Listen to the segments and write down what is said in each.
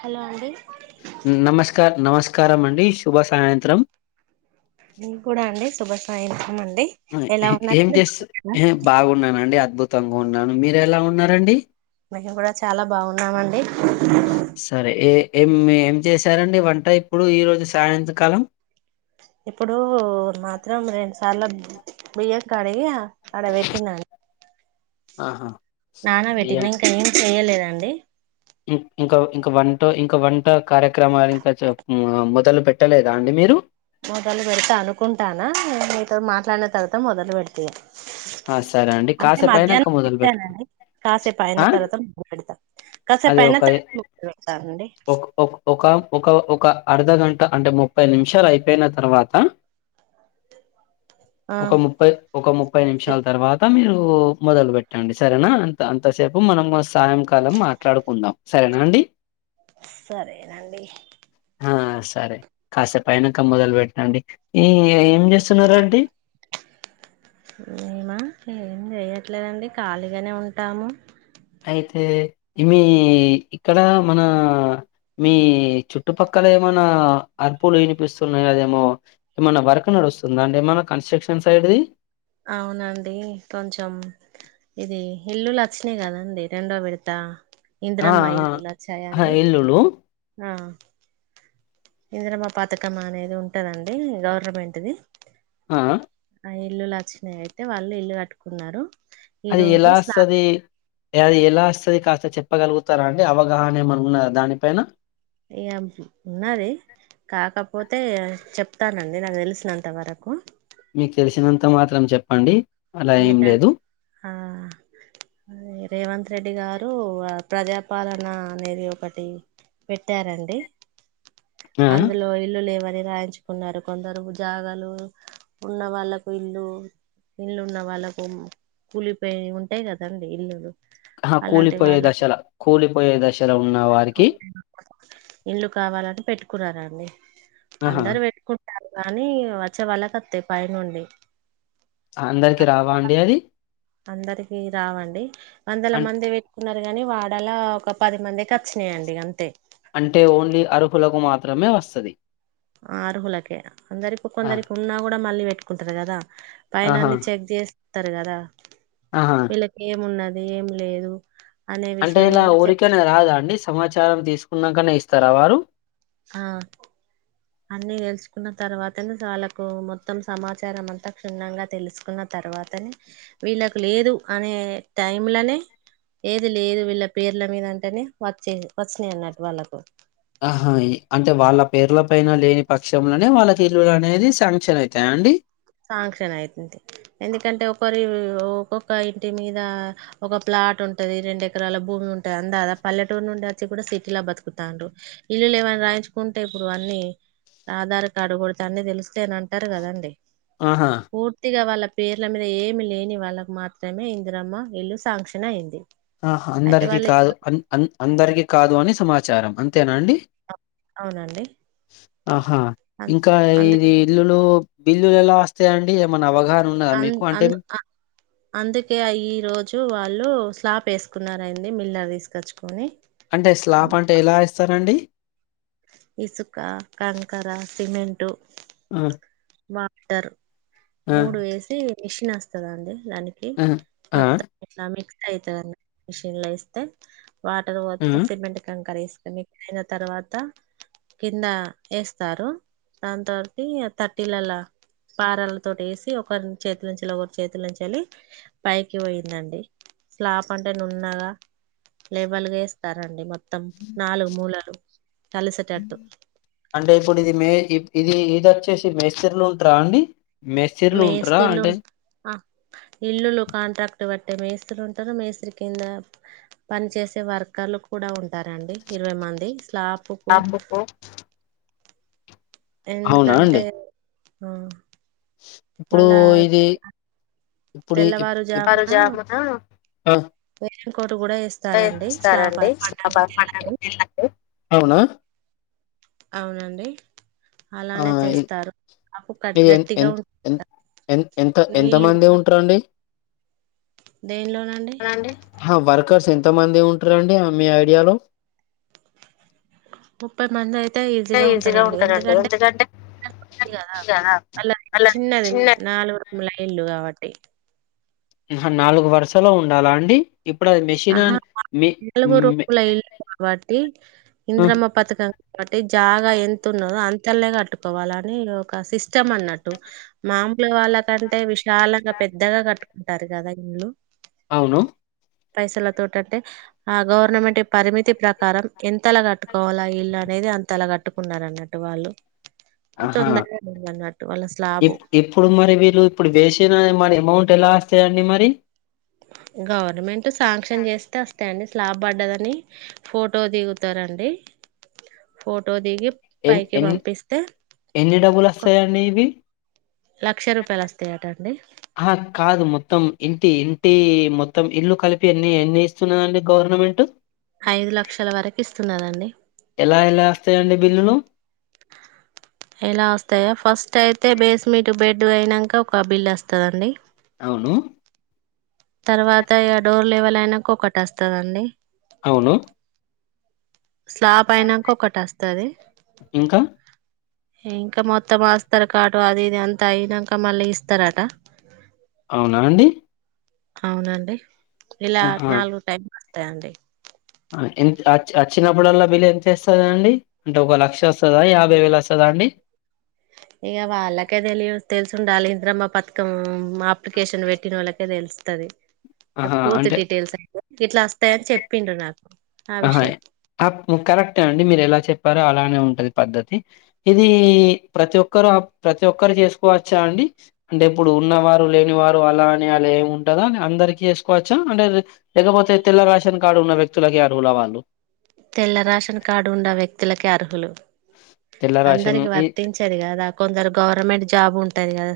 Hello అండి ఉ నమస్కార్ నమస్ కారం అండి శుభ సాయంత్రం నేను కూడా అండి శుభ సాయి ఆ ఏం చేస్ బాగున్నానండి అద్భుతంగా ఉన్నాను మీరు ఎలా ఉన్నారండి మేము కూడా చాలా బాగున్నామండి సరే ఏ ఏం ఏం చేశారండి వంట ఇప్పుడు ఈ రోజు సాయంత్రకాలం ఇప్పుడు మాత్రం రెండు సార్లు బియ్య కాడయ్యా అడ వెట్టిన ఆహా నాన వెట్టినా ఇంకా ఏం చేయలేద డి ఉ ఇంకా ఇంక వంట ఇంకా వంట కార్యక్రమాలు ఇంకా చ మొదలు పెట్టలేదా అండి మీరు మొదలు పెడతా అనుకుంటానా మీతో మాట్లాడిన తర్వాత మొదలు పెడితి ఆ సరే అండి కాసేపు అయినాక మొదలు పెట్టుకో పెట్టానండి కాసేపు అయిన ఆ తర్వాత మొదలు పెడతా కాసేపు అదే అయిన ఒక తర్వాత మొదలు పెడతానండి ఒక్ ఒక్ ఒక ఒక ఒక అర్ధ గంట అంటే ముప్పై నిమిషాలు అయిపోయిన తర్వాత ఆ ఒక ముప్పై ఒక ముప్పై నిమిషాల తర్వాత మీరు ఉ మొదలు పెట్టండి సరేనా అన్ అంతసేపు మనం సాయంకాలం మా ట్లాడుకుందాం సరేనా అండి సరేనండి ఆ సరే కాసేపు అయినాక మొదలు పెట్టన్డి ఈ ఏం చేస్తున్నారండి మేమా ఏం చేయట్లేదండి ఖాళీగానే ఉంటాము అయితే మీ ఇక్కడ మన మీ చుట్టుపక్కల ఏమైనా అర్పులు వినిపిస్తున్నాయి గద ఏమో ఏమనా వర్క్ నడుస్తుంద అంటే ఏమైనా కన్స్ట్రక్షన్ సై ఏది అవునండి కొంచెం ఇది ఇల్లులు వచ్చినయి కదండి రెండో విడుత్ త ఆ ఇంద్రమ్మ ఆ ఇల్లులు ఆ, వచ్చాయండి ఇల్లులు ఆ ఇంద్రమ్మ పతకం అనేది ఉంటదండి గవర్నమెంట్దిి ఆ ఆ ఇల్లులు వచ్చినాయి అయితే వాళ్ళు ఇల్లు కట్టుకున్నారు ఈ అది రోజు ఎలా స్లా వస్సది అది ఎలా వస్తుంది కాస్త చెప్పగలుగుతారా అండి అవగాహన ఏమన్న ఉన్నద దానిపైన ఏం ఉన్నది కాక ప్ పోతే చెప్తానండి నాకు తెలిసినంత వరకు మీకు తెలిసినంత మాత్రం చెప్పండి అలా ఏం ఎందుకన్ లేదు ఆ అద్ రేవంత్ రెడ్డి గారు ప్రజాపాలన అనేది ఒకటి పెట్టారండి ఆ అందులో ఇల్లులేవరెవ్ రాయించుకున్నారు కొందరు జాగాలు ఉన్న వాళ్ళకు ఇల్లు ఇల్లు ఉన్న వాళ్ళకు కూలిపోయి ఉంటాయి కదండి ఇల్లులు ఆ అలాంటి కూలిపోయే వాళ్ళకు దశల కూలిపోయే దశలో ఉన్న వారికి ఇళ్లు కావాలని పెట్టుకున్నారండి ఆహా అందరు పెట్టుకుంటారు కానీ వచ్చే వాళ్ళకత్తయ్ పై నుండి అందరికి రావ అండి అది అందరికి రావండి వందల అం మంది పెట్టుకున్నార్ కాని వాడలా ఒక పది మందికి వచ్చినాయండి అంతే అంటే ఓన్లీ అర్హులకు మాత్రమే వస్సది అర్హులకే అందరికి ఆ కొందరికి ఉన్నా కూడా మళ్ళీ పెట్టుకుంటారు కదా పైన ఆహా అన్నీ చెక్ చేస్తరు కదా ఆహా వీళ్ళకు ఏమున్న ద్ ఏం లేదు అనే అంటే విషయం ఇలా మీద చెప్ ఊరికనే రాదా అండి సమాచారం తీసుకున్నాకనే ఇస్తారా వారు ఆ అన్ని గెలుచుకున్న తర్వాతనే వాళ్కు మొత్తం సమాచారం అంతా క్షుణ్ణంగా తెలుసుకున్న తర్వాతనే వీళ్ళకు లేదు అనే టైంలనే ఏది లేదు వీళ్ళ పేర్ల మీద అంటేనే వచ్చేద్ వచ్చినాయి అన్నట్టు వాళ్ళకు ఆ అంటే వాళ్ళ పేర్ల పైన లేని పక్షంలోనే వాళ్ళకి ఇల్లులు అనేది శాంక్షన్ అయ్ తాయ అండి సాంక్షన్ అయితుంది ఎందుకంటే ఒకరి ఒక్కొక్క ఇంటి మీద ఒక ప్లా ప్లాట్ ఉంటది రెండు ఎకరాల భూమి ఉంటది అందా పల్లెటూరు నుండి వచ్చి కూడా సిటీలో బతుకుతాండ్రూ ఇల్ లే ఏమన్న రాయించుకుంటే ఇప్పుడు అన్నీ ఆధార్ కార్డు కొడితే అన్ని తెలిస్తయ్ అని అంటారు కదండి ఆహా పూర్తిగా వాళ్ళ క్ పేర్ల మీద ఏమి లేని వాళ్ళకు మాత్రమే ఇందిరమ్మ ఇల్లు శాంక్షన్ అయింది ఆహ అయితే అందరికీ వాళ్ళు కాదు అన్ అన్ అందరికీ కాదు అని సమాచారం అంతేనా అండి అవునండి ఆహా అ ఇంకా ఇది అందుకే ఇల్లులు బిల్లులు ఎలా వస్తాయిండి ఏమన్ అంధ్ అంధ్ అ అందుకే ఆ ఈ రోజు వాళ్ళు స్లాప్ ఏసుకున్నారయింది మిల్లర్ తీసుకొచ్చుకొని అంటే స్లాప్ అంటే ఎలా ఏస్తారండి ఇసుక కంకర సిమెంటు ఆ వాటర్ ఆ మూడు వేసి మిషిన్ వస్తదండి దానికి ఆ ఆ మొత్తం ఇట్లా మిక్స్ అయితదండి మిషన్ లో ఏస్తే వాటర్ ఆ ఓతె సిమెంట్ కంకరీస్ అయిన తర్వాత కింద ఏస్తారు దాని తోటి ఇల్లలా పారాలతోటి ఏసి ఒకరి చేతుల్ నుంచి ఒగర్ చేతుల్ నుంచి ఎళ్ళ పైకి వోయిందండి స్లాప్ అంటే నున్నగా లేవల్గా ఏస్తారండి మొ త్తం నాలుగు మూలలు కలిసేటట్టు అంటే ఇప్పుడు ఇది మే ఇ- ఇది ఇది అచ్చేసి మేస్తర్లు ఉంట్రా అండి మేస్త్రీలు ఉంటారా మేస్తల్లు అంటే ఆ ఇల్లులు కాంట్రాక్ట్ బ అంటే మేస్త్రి ఉంటరు మేస్త్రి కింద పని చేేసే వర్కర్లు కూడా ఉం టారండి ఇరవై మంది స్లాపుకు ఎందుకంటే ఆ ఇప్పుడూ మళ్ళా ఇది ఇప్పుడి ఇప్ తెల్లవారుజామున వేరంకోటు కూడా వేస్తారండి స్లాబ్ పడ్డానికి ఆ తెల్లారి అవునా అవునండి అలానే చేస్తారు స్లాబ్ మీ కట్ ఎన్ గట్టిగా ఎన్ ఉం ఎన్ ఎన్ ఎంత ఎంత నీళ్ళు మంది ఉంటారండి దేనిలోనండి హా వర్క్ క్కర్స్ ఎంతమంది ఉంటారండి మీ ఐడియాలో ముప్పై మంది అయితే ఈజీగా ఉంటరండి ఎందుకంటే దా ఉంది గద అల్ల చిన్నది నాలుగు ల ఇల్లు గాబట్టి అహా నాలుగు వరుసలో ఉండాలా అండి ఇప్పుడు అది మెషిన్ అహా అని మీ నలుగురు మే కుల ఇల్లు కాబట్టి ఆ ఇంద్రమ్మ పతుక బట్టి జాగా ఎంత ఉన్నదో అంతల్నె కట్టుకోవాల అని ఒక సిస్ ఇష్టం అన్నట్టు మామూలు గా వాళ్ళకంటే విశాలంగా పెద్దగా కట్ టారు గదా ఇన్లు అవును పైసలతోటంటే ఆ గవర్నమెంట్ పరిమితి ప్రకారం ఎంతలా కట్టుకోవాలా ఇల్ల నేది అంత లా కట్టుకున్నారు అన్నట్టు వాళ్ళు ఇంకా ఆహా తొందరగా అయిందన్న ఇప్ ఇప్పుడు మరి వీళ్ళు ఇప్పుడు వేసిన మరి అమౌంట్ ఎలా వస్తాయండి మరి గవర్నమెంట్ శాంక్షన్ చేస్తే అస్తయండి లా పడ్డదని ఫోటో దిగుతరండి ఫోటో దిగి ఎ పైకి ఎ పంపిస్తే ఎన్ని డబ్బుల్ ఒక వస్తయండి ఇవి లక్ష రూపాయలు అస్తయట అండి అహా కాదు మొత్తం ఇంటి ఇంటి మొత్తం ఇల్లు కలిపి ఎన్ని ఎన్ని ఇస్తున్నాండి గర్ మంట్ ఐదు లక్షల వరకు ఇస్తున్నానండి విల్లును కయితే బేస్మెట్ బెడ్ అయినంక ఒక బిల్ అస్తదండి అవును తర్వాత ఇ డోర్ లెవెల్ అయినాక ఒకటి అస్తదండి అవును స్లాబ్ అయినాక ఒకటి వస్తుంది ఇంకా ఇంకా మొత్తం ఆస్తారు కాట అది ఇది అంత అయినాక మళ్ళీ ఇస్తారట అవునా అండి అవునండి ఇలా ఆహా నాలుగు టైం వస్తాయండి ఎంత వచ్చినప్పుడల్లా బిల్ ఎంత వస్తుందా అండి అంటే ఒక లక్షం వస్తుందా యాభై వేలు వస్తుందా అండి ఇక వాళ్ళక అదలి తెలుసు ఉండాలి ప్రథమ పథకం అప్లికేషన్ పెట్టిన వాళ్ళకే తెలుస్తుంది ఆహా పూర్తి అంటే డీటెయిల్స్ అ ఇట్లా వస్తాయని చెప్పిండడు నాకు ఆ విషయం ఆ కరెక్ట్ అండి మీరు ఎలా చెప్పారో అలానే ఉ పద్ధతి ఇది ప్రతి ఒక్కరు ప్రతి ఒక్కరు చేసుకోవచ్చా అండి డెబ్బ ఇప్పుడు ఉన్న వారు లేని వారు అలా అని అలా ఏమి ఉంటదో అని అందరిక చేసుకోవచ్చా అంటే లేకపోతే తె రాేషన్ కార్డ్ ఉన్న వ్యక్తులకుకియారులా వాళ్ళు తెల్ల రాషన్ కార్డు ఉండ వ్యక్తులక అర్హులు తెల్ల రేషన్ అందరికి ఈ వర్తించారు కదా కొందరు గవర్నమెంట్ జాబ్ు ఉంటది కదా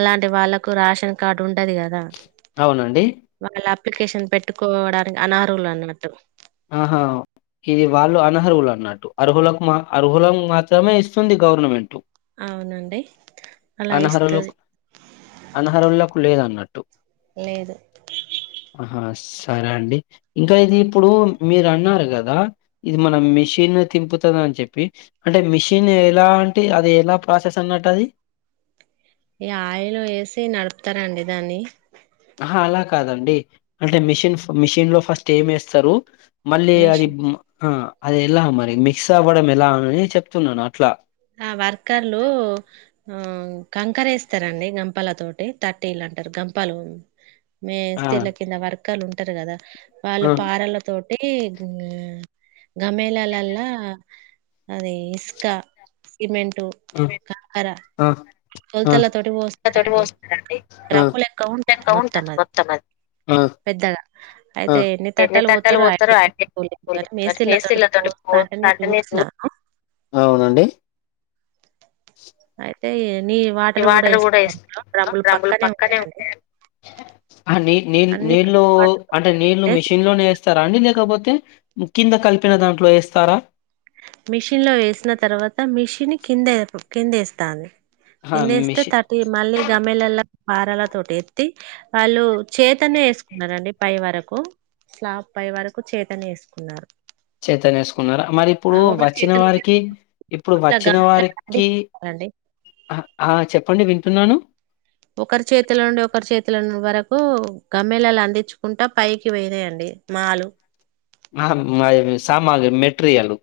అలాంటి వాళ్ళలకు రాేషన్ కార్డు ఉండదు కదా అవునండి వాళ్ళ అప్లికేషన్ పెట్టుకోవడానికి అనర్హులు అన్నట్టు ఆహా ఇది వాళ్ళు అనర్హులు అన్నట్టు అర్హులకు మా అర్హుల మాత్రమే ఇస్తుంది గవర్నమెంట్ అవునండి అలా ఇస్తది అనహహలకు లేదన్నట్టు లేదు ఆహా సరే అండి ఇంకా ఇది ఇప్పుడు మీరు అన్నారు కదా ఇది మనం మిషిన్ తింపుతుంద అని చెప్పి అంటే మిషిన్ ఎలా అంటే అది ఎదో ప్రాసెస్ అన్నట్టు అది ఈ ఆయిల్ వేసి నడుపుతారండి దాన్ని ఆహా అలా కాదండి అంటే మిషన్ మిషన్ లో ఫస్ట్ ఏం వేస్తారు మళ్ళీ అది మిషన్ ఆ అది ఎలా మరి మిక్స్ అవ్వడం ఎలా అని చెప్తున్నాను అట్లా ఆ వర్కర్లు ఆ కంకర వేస్తారంండి గంపల తోటి థర్టీలాంట ంటారు గంపాలు మే ఆ స్త్రీల కింద వర్గాలు ఉంటారు కదా వాళ్ళు ఆ పారలతో అే గమ్యలాలలా అదే ఇసుకా సిమెంటు ఖార తటి పోస్తడి డ్రమ్ము లెక్క ఉంటది ఉంటారు మొత్తం అది ఆ పెద్దగా ఆ అయితే ఎన్ని తట్టాలు పోతారోఐ కానీ మేసిలతో పోంట చూసినాను అవునండి అయితే నీ వాటర్ కూడా ఇస్తా బడమ్ములు పక్కనే ఉంటాయండి ఆ నీ నీళ్ అన్ని నీళ్లు అంటే నీళ్లు అంటే మిషన్ లోనే వేస్త స్తారా అండి లేకపోతే కింద కలిపిన దాంట్లో వేస్తారా మిషన్ లో వేసిన తర్వాత మిషిన్ కింద కింద వేస్తాంది ఆహా! కిందేస్తే మెషిన్ తటి మళ్ళీ గమలలో పారాల తోటి ఎత్తి వాళ్ళు చేతనే వేసుకున్నారండి పై వరకు స్లా పై వరకు చేతనే వేసుకున్నారు చైతన్ వేసుకున్నారా మరి ఇప్పుడు ఆ ఒకరి వచ్చిన చేతి నుంచి వారికి ఇప్పుడు ఇట్లా వచ్చిన గమ్మెలా వారికి అండి ఆ చెప్పండి వింటున్నాను ఓ గమ్మ్యలాలు అందించుకుంటా పైకి పోయినాయండి మాలు ఆ సామాగ్రి మెట్రియలు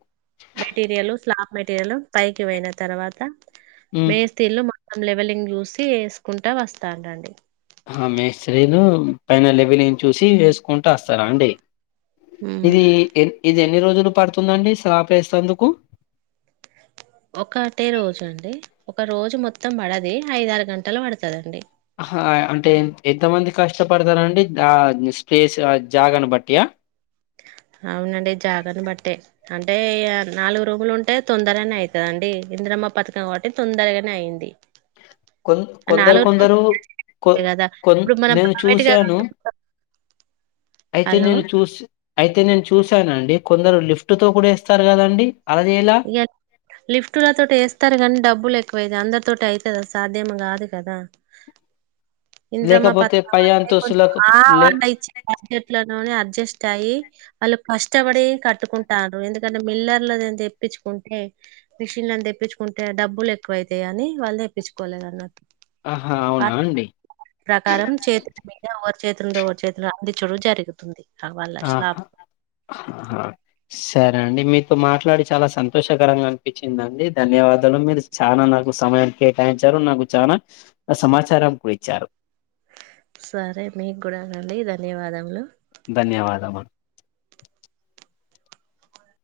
మెటీరియల్ స్లాబ్ మెటీరియల్ పైకి పోయిన తర్వాత హ్మ్. మే స్ీలు ం లెవెలింగ్ చూసి వేసుకుంటా వస్తాను రండి ఆ మిస్త్రీలు పైన లెవిలిని చూసి వేసుకుంటూ వస్తారా అండి ఉమ్. ఇది ఎన్ ఇది ఎన్ని రోజులు పడుతుందండి సపేస్థాందుకు ఒకటే రోజు అండి ఒక రోజు మొత్తం పడది ఐదరు గంటలు పడుతదండి హ అంటే ఎంతమంది కష్టపడతారండి ఆ స్పేస్ జాగని బట్టియా అవునండి జాగని బట్టే అం టే నాలుగు రూములు ఉంటే తొందరగనే అయితదండి ఇంద్రమ్మ పథకం కాబట్టి తొందరగనే అయింది కొ ఆ కొందరు నాలుగు రూములు కొందరు కొ ఉంటాయి కదా కొన్ ఇప్పుడు మనం నేను ప్రైవేట్ గా చూసాను కట్టుకుంటాం. అయితే హలో నేను చూసి అయితే నేను చూశానండి కొందరు లిఫ్ట్ తో కూడా ఎస్తారు కదండి అలా చేయాల ఇగ లిఫ్ట్ ల తో ఎస్తారు కానీ డబ్బులు ఎ ఎక్కువైతే అందరి తోటి అయితదా సాధ్యం కాదు కదా ఇంద్రమ్మ లేకపోతే పథకం పై అంటే కొంచం అంతస్తులకు ఆ లే అండ ఇచ్చే బడ్జెట్లలోనే అడ్జెస్ట్ అయ్యి వాళ్ళు కష్టపడి కట్టుకుంటాంరు ఎందుకంటే మిల్లర్లు దే చెప్ తెప్పించుకుంటే మిషన్లుని తెప్పించుకుంటే డబ్బులు ఎక్కువ అయితాయి అని వాళ్ళు తెప్పించుకోలేదు అన్న ఆహా ఆ అవునా అండి ప్రకారం చేేతులే మీద ఎవర్ చేతుండో ఒక చేతులో అంది చడు జరుగుతుంది ఆ వాళ్ళ స్లాబ్ ఆహా హా స్ సరే అండి మీతో మాట్లాడి చాలా సంతోషకరంగా అనిపించిందండి ధన్యవాదాలు మీరు చాలా నాకు సమ యం కేటాయించారు నాకు చాలా సమాచారం కూడ ఇచ్చారు సరే మీకు కూడానండి ధన్యవాదములు ధన్యవాదమా